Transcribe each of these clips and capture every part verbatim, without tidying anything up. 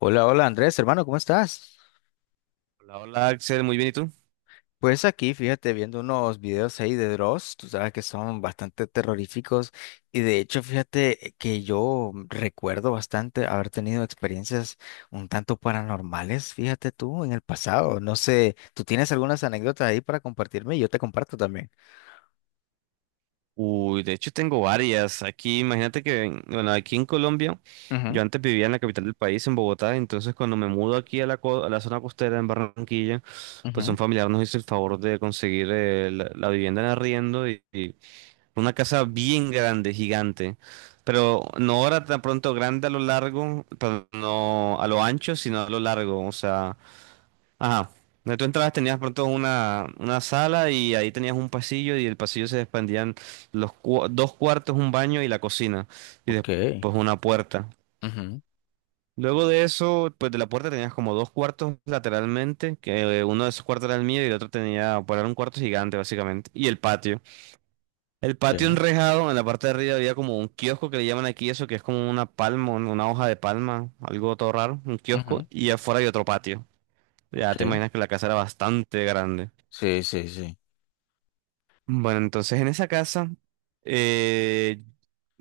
Hola, hola Andrés, hermano, ¿cómo estás? Hola, hola Axel, muy bien, ¿y tú? Pues aquí, fíjate, viendo unos videos ahí de Dross, tú sabes que son bastante terroríficos y de hecho, fíjate que yo recuerdo bastante haber tenido experiencias un tanto paranormales, fíjate tú, en el pasado. No sé, ¿tú tienes algunas anécdotas ahí para compartirme? Y Yo te comparto también. Uy, de hecho tengo varias. Aquí, imagínate que, en- bueno, aquí en Colombia, Ujú, yo antes vivía en la capital del país, en Bogotá. Entonces cuando me mudo aquí a la, co- a la zona costera, en Barranquilla, pues un ujú, familiar nos hizo el favor de conseguir eh, la, la vivienda en arriendo, y, y una casa bien grande, gigante, pero no ahora tan pronto grande a lo largo, pero no a lo ancho, sino a lo largo, o sea... Ajá. Donde tú entrabas tenías pronto una, una sala y ahí tenías un pasillo, y el pasillo se expandían los cua- dos cuartos, un baño y la cocina, y ok, después una puerta. ujú, Luego de eso, pues de la puerta tenías como dos cuartos lateralmente, que eh, uno de esos cuartos era el mío y el otro tenía, pues era un cuarto gigante básicamente, y el patio. El patio ok, enrejado, en la parte de arriba había como un kiosco que le llaman aquí eso, que es como una palma, un- una hoja de palma, algo todo raro, un kiosco, ujú, y afuera hay otro patio. Ya ok, te imaginas que la casa era bastante grande. sí, sí, sí, Bueno, entonces en esa casa eh,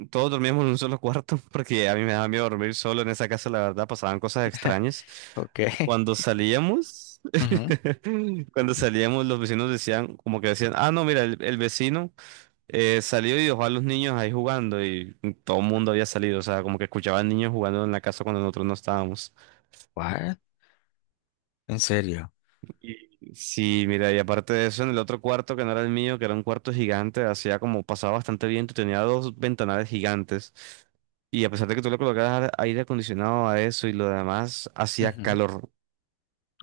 todos dormíamos en un solo cuarto porque a mí me daba miedo dormir solo en esa casa, la verdad, pasaban cosas extrañas. ok, Cuando salíamos, ujú, cuando salíamos los vecinos decían, como que decían, ah, no, mira, el, el vecino eh, salió y dejó a los niños ahí jugando, y todo el mundo había salido, o sea, como que escuchaban niños jugando en la casa cuando nosotros no estábamos. what? ¿En serio? Y- Sí, mira, y aparte de eso, en el otro cuarto que no era el mío, que era un cuarto gigante, hacía como pasaba bastante viento, y tenía dos ventanales gigantes. Y a pesar de que tú le colocabas aire acondicionado a eso y lo demás, hacía calor,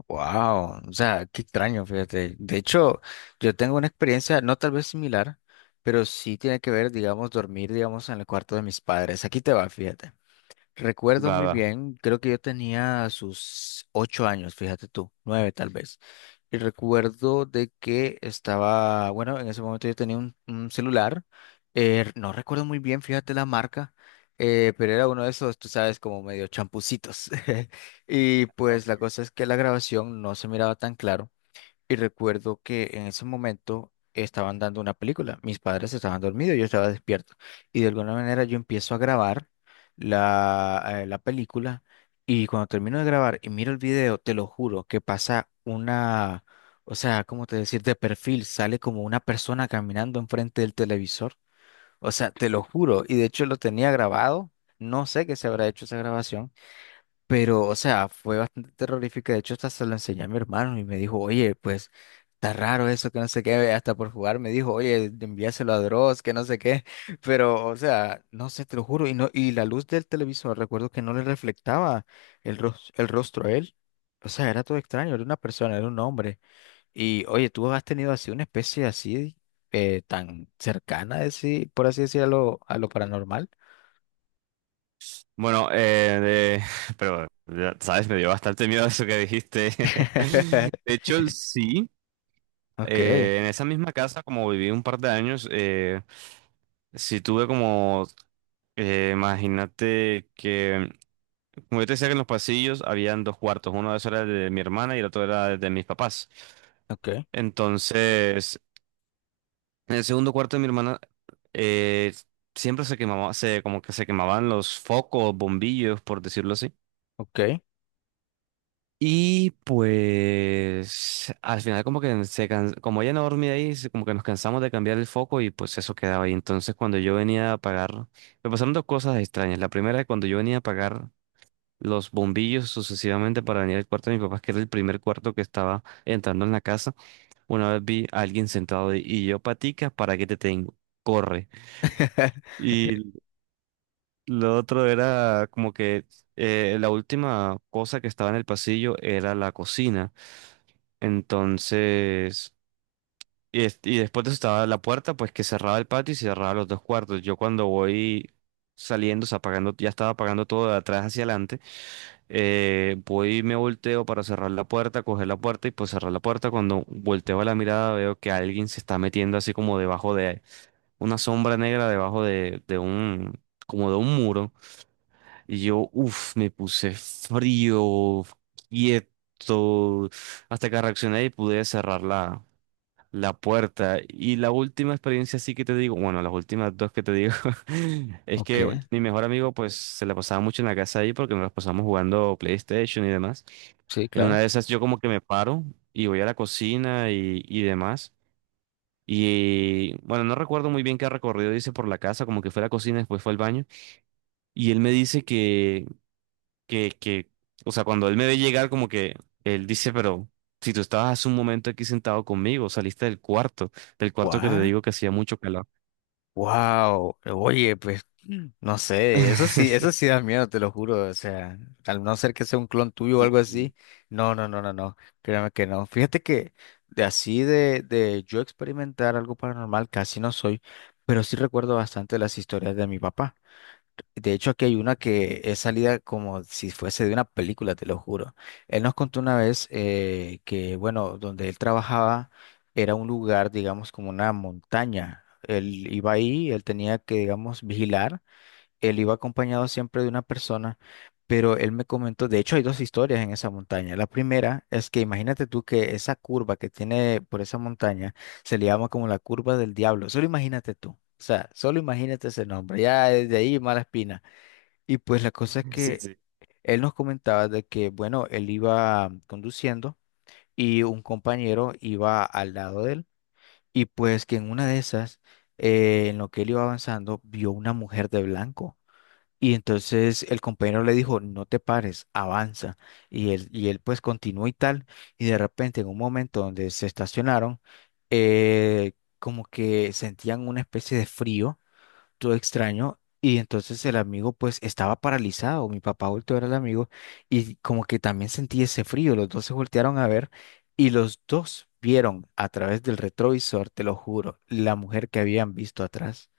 Wow, o sea, qué extraño, fíjate. De hecho, yo tengo una experiencia, no tal vez similar, pero sí tiene que ver, digamos, dormir, digamos, en el cuarto de mis padres. Aquí te va, fíjate. Recuerdo muy baba. bien, creo que yo tenía sus ocho años, fíjate tú, nueve tal vez. Y recuerdo de que estaba, bueno, en ese momento yo tenía un, un celular, eh, no recuerdo muy bien, fíjate la marca, eh, pero era uno de esos, tú sabes, como medio champucitos. Y Ah, ok. pues la cosa es que la grabación no se miraba tan claro. Y recuerdo que en ese momento estaban dando una película. Mis padres estaban dormidos, yo estaba despierto. Y de alguna manera yo empiezo a grabar la, eh, la película. Y cuando termino de grabar y miro el video, te lo juro que pasa una, o sea, ¿cómo te decir? De perfil sale como una persona caminando enfrente del televisor. O sea, te lo juro. Y de hecho lo tenía grabado. No sé qué se habrá hecho esa grabación pero, o sea, fue bastante terrorífica. De hecho, hasta se lo enseñé a mi hermano y me dijo, oye, pues, está raro eso, que no sé qué. Hasta por jugar me dijo, oye, envíaselo a Dross, que no sé qué. Pero, o sea, no sé, te lo juro. Y, no, y la luz del televisor, recuerdo que no le reflectaba el, ros- el rostro a él. O sea, era todo extraño, era una persona, era un hombre. Y, oye, tú has tenido así una especie así, eh, tan cercana, así, por así decirlo, a lo paranormal. Bueno, eh, de- pero, ya ¿sabes? Me dio bastante miedo eso que dijiste. De hecho, sí, Ok, eh, en esa misma casa, como viví un par de años, eh, sí tuve como, eh, imagínate que como yo te decía que en los pasillos habían dos cuartos, uno de esos era el de mi hermana y el otro era el de mis papás. ok, Entonces, en el segundo cuarto de mi hermana eh, siempre se quemaba, se, como que se quemaban los focos, bombillos, por decirlo así. ok. Y pues al final como que se can- como ella no dormía ahí, se- como que nos cansamos de cambiar el foco y pues eso quedaba ahí. Entonces cuando yo venía a apagar, me pasaron dos cosas extrañas. La primera es cuando yo venía a apagar los bombillos sucesivamente para venir al cuarto de mis papás, que era el primer cuarto que estaba entrando en la casa. Una vez vi a alguien sentado y y yo, patica, ¿para qué te tengo? Corre. Y lo otro era como que eh, la última cosa que estaba en el pasillo era la cocina. Entonces, y, es- y después de eso estaba la puerta, pues que cerraba el patio y cerraba los dos cuartos. Yo cuando voy saliendo, o sea, apagando, ya estaba apagando todo de atrás hacia adelante. Eh, voy y me volteo para cerrar la puerta, coger la puerta y pues cerrar la puerta. Cuando volteo la mirada veo que alguien se está metiendo así como debajo de una sombra negra, debajo de, de un, como de un muro. Y yo, uff, me puse frío, quieto, hasta que reaccioné y pude cerrarla la puerta. Y la última experiencia sí que te digo, bueno, las últimas dos que te digo, es Ok, que mi mejor amigo pues se la pasaba mucho en la casa ahí porque nos la pasamos jugando PlayStation y demás. sí, En una claro. de esas yo como que me paro y voy a la cocina, y, y demás. Y bueno, no recuerdo muy bien qué recorrido hice por la casa, como que fue a la cocina, después fue al baño. Y él me dice que que, que, o sea, cuando él me ve llegar, como que él dice, pero si tú estabas hace un momento aquí sentado conmigo, saliste del cuarto, del cuarto que te What? digo que hacía mucho calor. Wow. Oye, pues mm, no sé, eso sí, eso sí da miedo, te lo juro. O sea, al no ser que sea un clon tuyo o algo así, Uy. no, no, no, no, no. Créeme que no. Fíjate que de así de, de yo experimentar algo paranormal casi no soy, pero sí recuerdo bastante las historias de mi papá. De hecho, aquí hay una que es salida como si fuese de una película, te lo juro. Él nos contó una vez eh, que, bueno, donde él trabajaba era un lugar, digamos, como una montaña. Él iba ahí, él tenía que, digamos, vigilar. Él iba acompañado siempre de una persona, pero él me comentó, de hecho, hay dos historias en esa montaña. La primera es que imagínate tú que esa curva que tiene por esa montaña se le llama como la curva del diablo. Solo imagínate tú. O sea, solo imagínate ese nombre, ya desde ahí mala espina. Y pues la cosa es Sí, que sí. él nos comentaba de que, bueno, él iba conduciendo y un compañero iba al lado de él. Y pues que en una de esas, eh, en lo que él iba avanzando, vio una mujer de blanco. Y entonces el compañero le dijo, no te pares, avanza. Y él, y él pues continuó y tal. Y de repente en un momento donde se estacionaron, eh, como que sentían una especie de frío todo extraño. Y entonces el amigo pues estaba paralizado, mi papá volteó a ver al amigo y como que también sentí ese frío, los dos se voltearon a ver y los dos vieron a través del retrovisor, te lo juro, la mujer que habían visto atrás.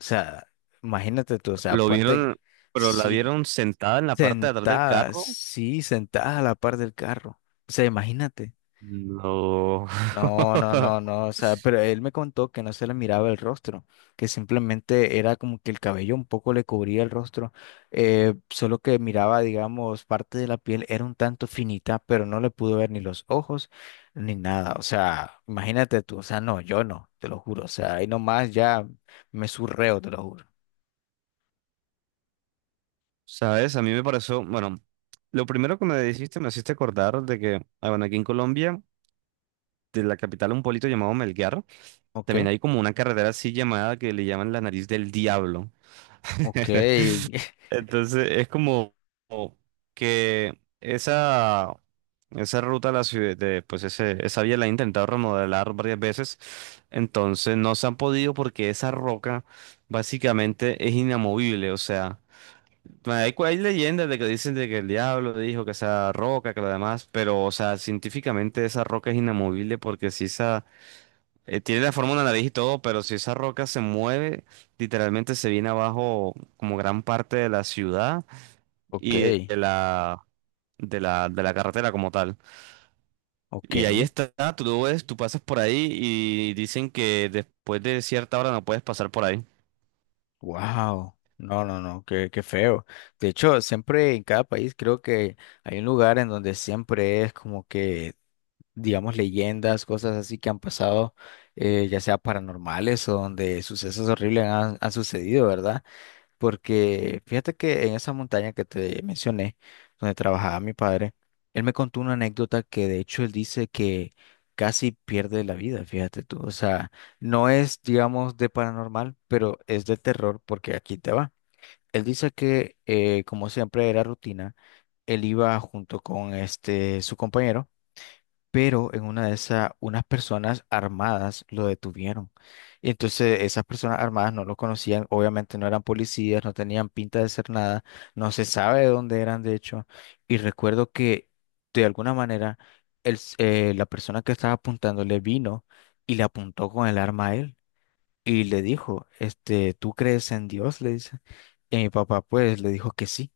O sea, imagínate tú, o sea, Lo ponte en- vieron, pero la sí, vieron sentada en la parte de atrás del sentada, carro. sí, sentada a la par del carro. O sea, imagínate. No. No, no, no, no, o sea, pero él me contó que no se le miraba el rostro, que simplemente era como que el cabello un poco le cubría el rostro, eh, solo que miraba, digamos, parte de la piel era un tanto finita, pero no le pudo ver ni los ojos ni nada, o sea, imagínate tú, o sea, no, yo no, te lo juro, o sea, ahí nomás ya me surreo, te lo juro. ¿Sabes? A mí me pareció, bueno, lo primero que me dijiste me hiciste acordar de que, ah, bueno, aquí en Colombia, de la capital, un pueblito llamado Melgar, Ok, también hay como una carretera así llamada que le llaman la nariz del diablo. ok, Entonces es como como que esa, esa ruta a la ciudad, de, pues ese, esa vía la han intentado remodelar varias veces, entonces no se han podido porque esa roca básicamente es inamovible, o sea, hay, cu- hay leyendas de que dicen de que el diablo dijo que esa roca, que lo demás, pero o sea, científicamente esa roca es inamovible porque si esa, eh, tiene la forma de una nariz y todo, pero si esa roca se mueve, literalmente se viene abajo como gran parte de la ciudad y ok, de la, de la, de la carretera como tal. ok. Y ahí está, tú lo ves, tú pasas por ahí y dicen que después de cierta hora no puedes pasar por ahí. Wow, no, no, no, qué, qué feo. De hecho, siempre en cada país creo que hay un lugar en donde siempre es como que, digamos, leyendas, cosas así que han pasado, eh, ya sea paranormales o donde sucesos horribles han, han sucedido, ¿verdad? Porque fíjate que en esa montaña que te mencioné, donde trabajaba mi padre, él me contó una anécdota que de hecho él dice que casi pierde la vida, fíjate tú. O sea, no es, digamos, de paranormal, pero es de terror porque aquí te va. Él dice que, eh, como siempre era rutina, él iba junto con este, su compañero pero en una de esas, unas personas armadas lo detuvieron. Y entonces esas personas armadas no lo conocían, obviamente no eran policías, no tenían pinta de ser nada, no se sabe de dónde eran, de hecho. Y recuerdo que de alguna manera el s- eh, la persona que estaba apuntándole vino y le apuntó con el arma a él y le dijo, este, ¿tú crees en Dios? Le dice. Y mi papá pues le dijo que sí.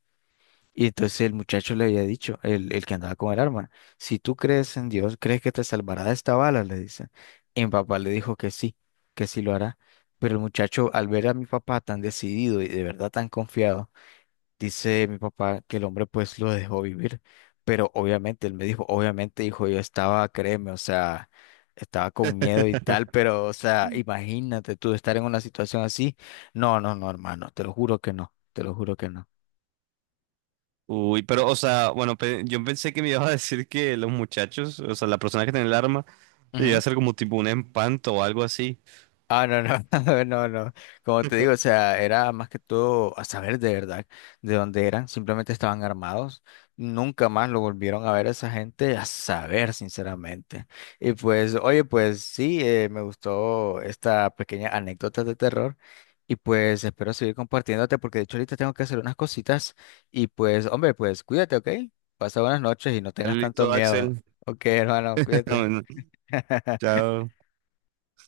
Y entonces el muchacho le había dicho, el, el que andaba con el arma, si tú crees en Dios, ¿crees que te salvará de esta bala? Le dice. Y mi papá le dijo que sí, que sí lo hará. Pero el muchacho, al ver a mi papá tan decidido y de verdad tan confiado, dice mi papá que el hombre pues lo dejó vivir. Pero obviamente, él me dijo, obviamente, hijo, yo estaba, créeme, o sea, estaba con miedo y tal, pero, o sea, imagínate tú estar en una situación así. No, no, no, hermano, te lo juro que no, te lo juro que no. Uy, pero, o sea, bueno, pe- yo pensé que me ibas a decir que los muchachos, o sea, la persona que tiene el arma, iba a ser como tipo un empanto o algo así. Ah, no, no, no, no. Como te digo, o sea, era más que todo a saber de verdad de dónde eran. Simplemente estaban armados. Nunca más lo volvieron a ver a esa gente, a saber, sinceramente. Y pues, oye, pues sí, eh, me gustó esta pequeña anécdota de terror. Y pues espero seguir compartiéndote porque de hecho ahorita tengo que hacer unas cositas. Y pues, hombre, pues cuídate, ¿ok? Pasa buenas noches y no Ya tengas tanto Listo, miedo. Axel. Ok, hermano, cuídate. Bueno, chao.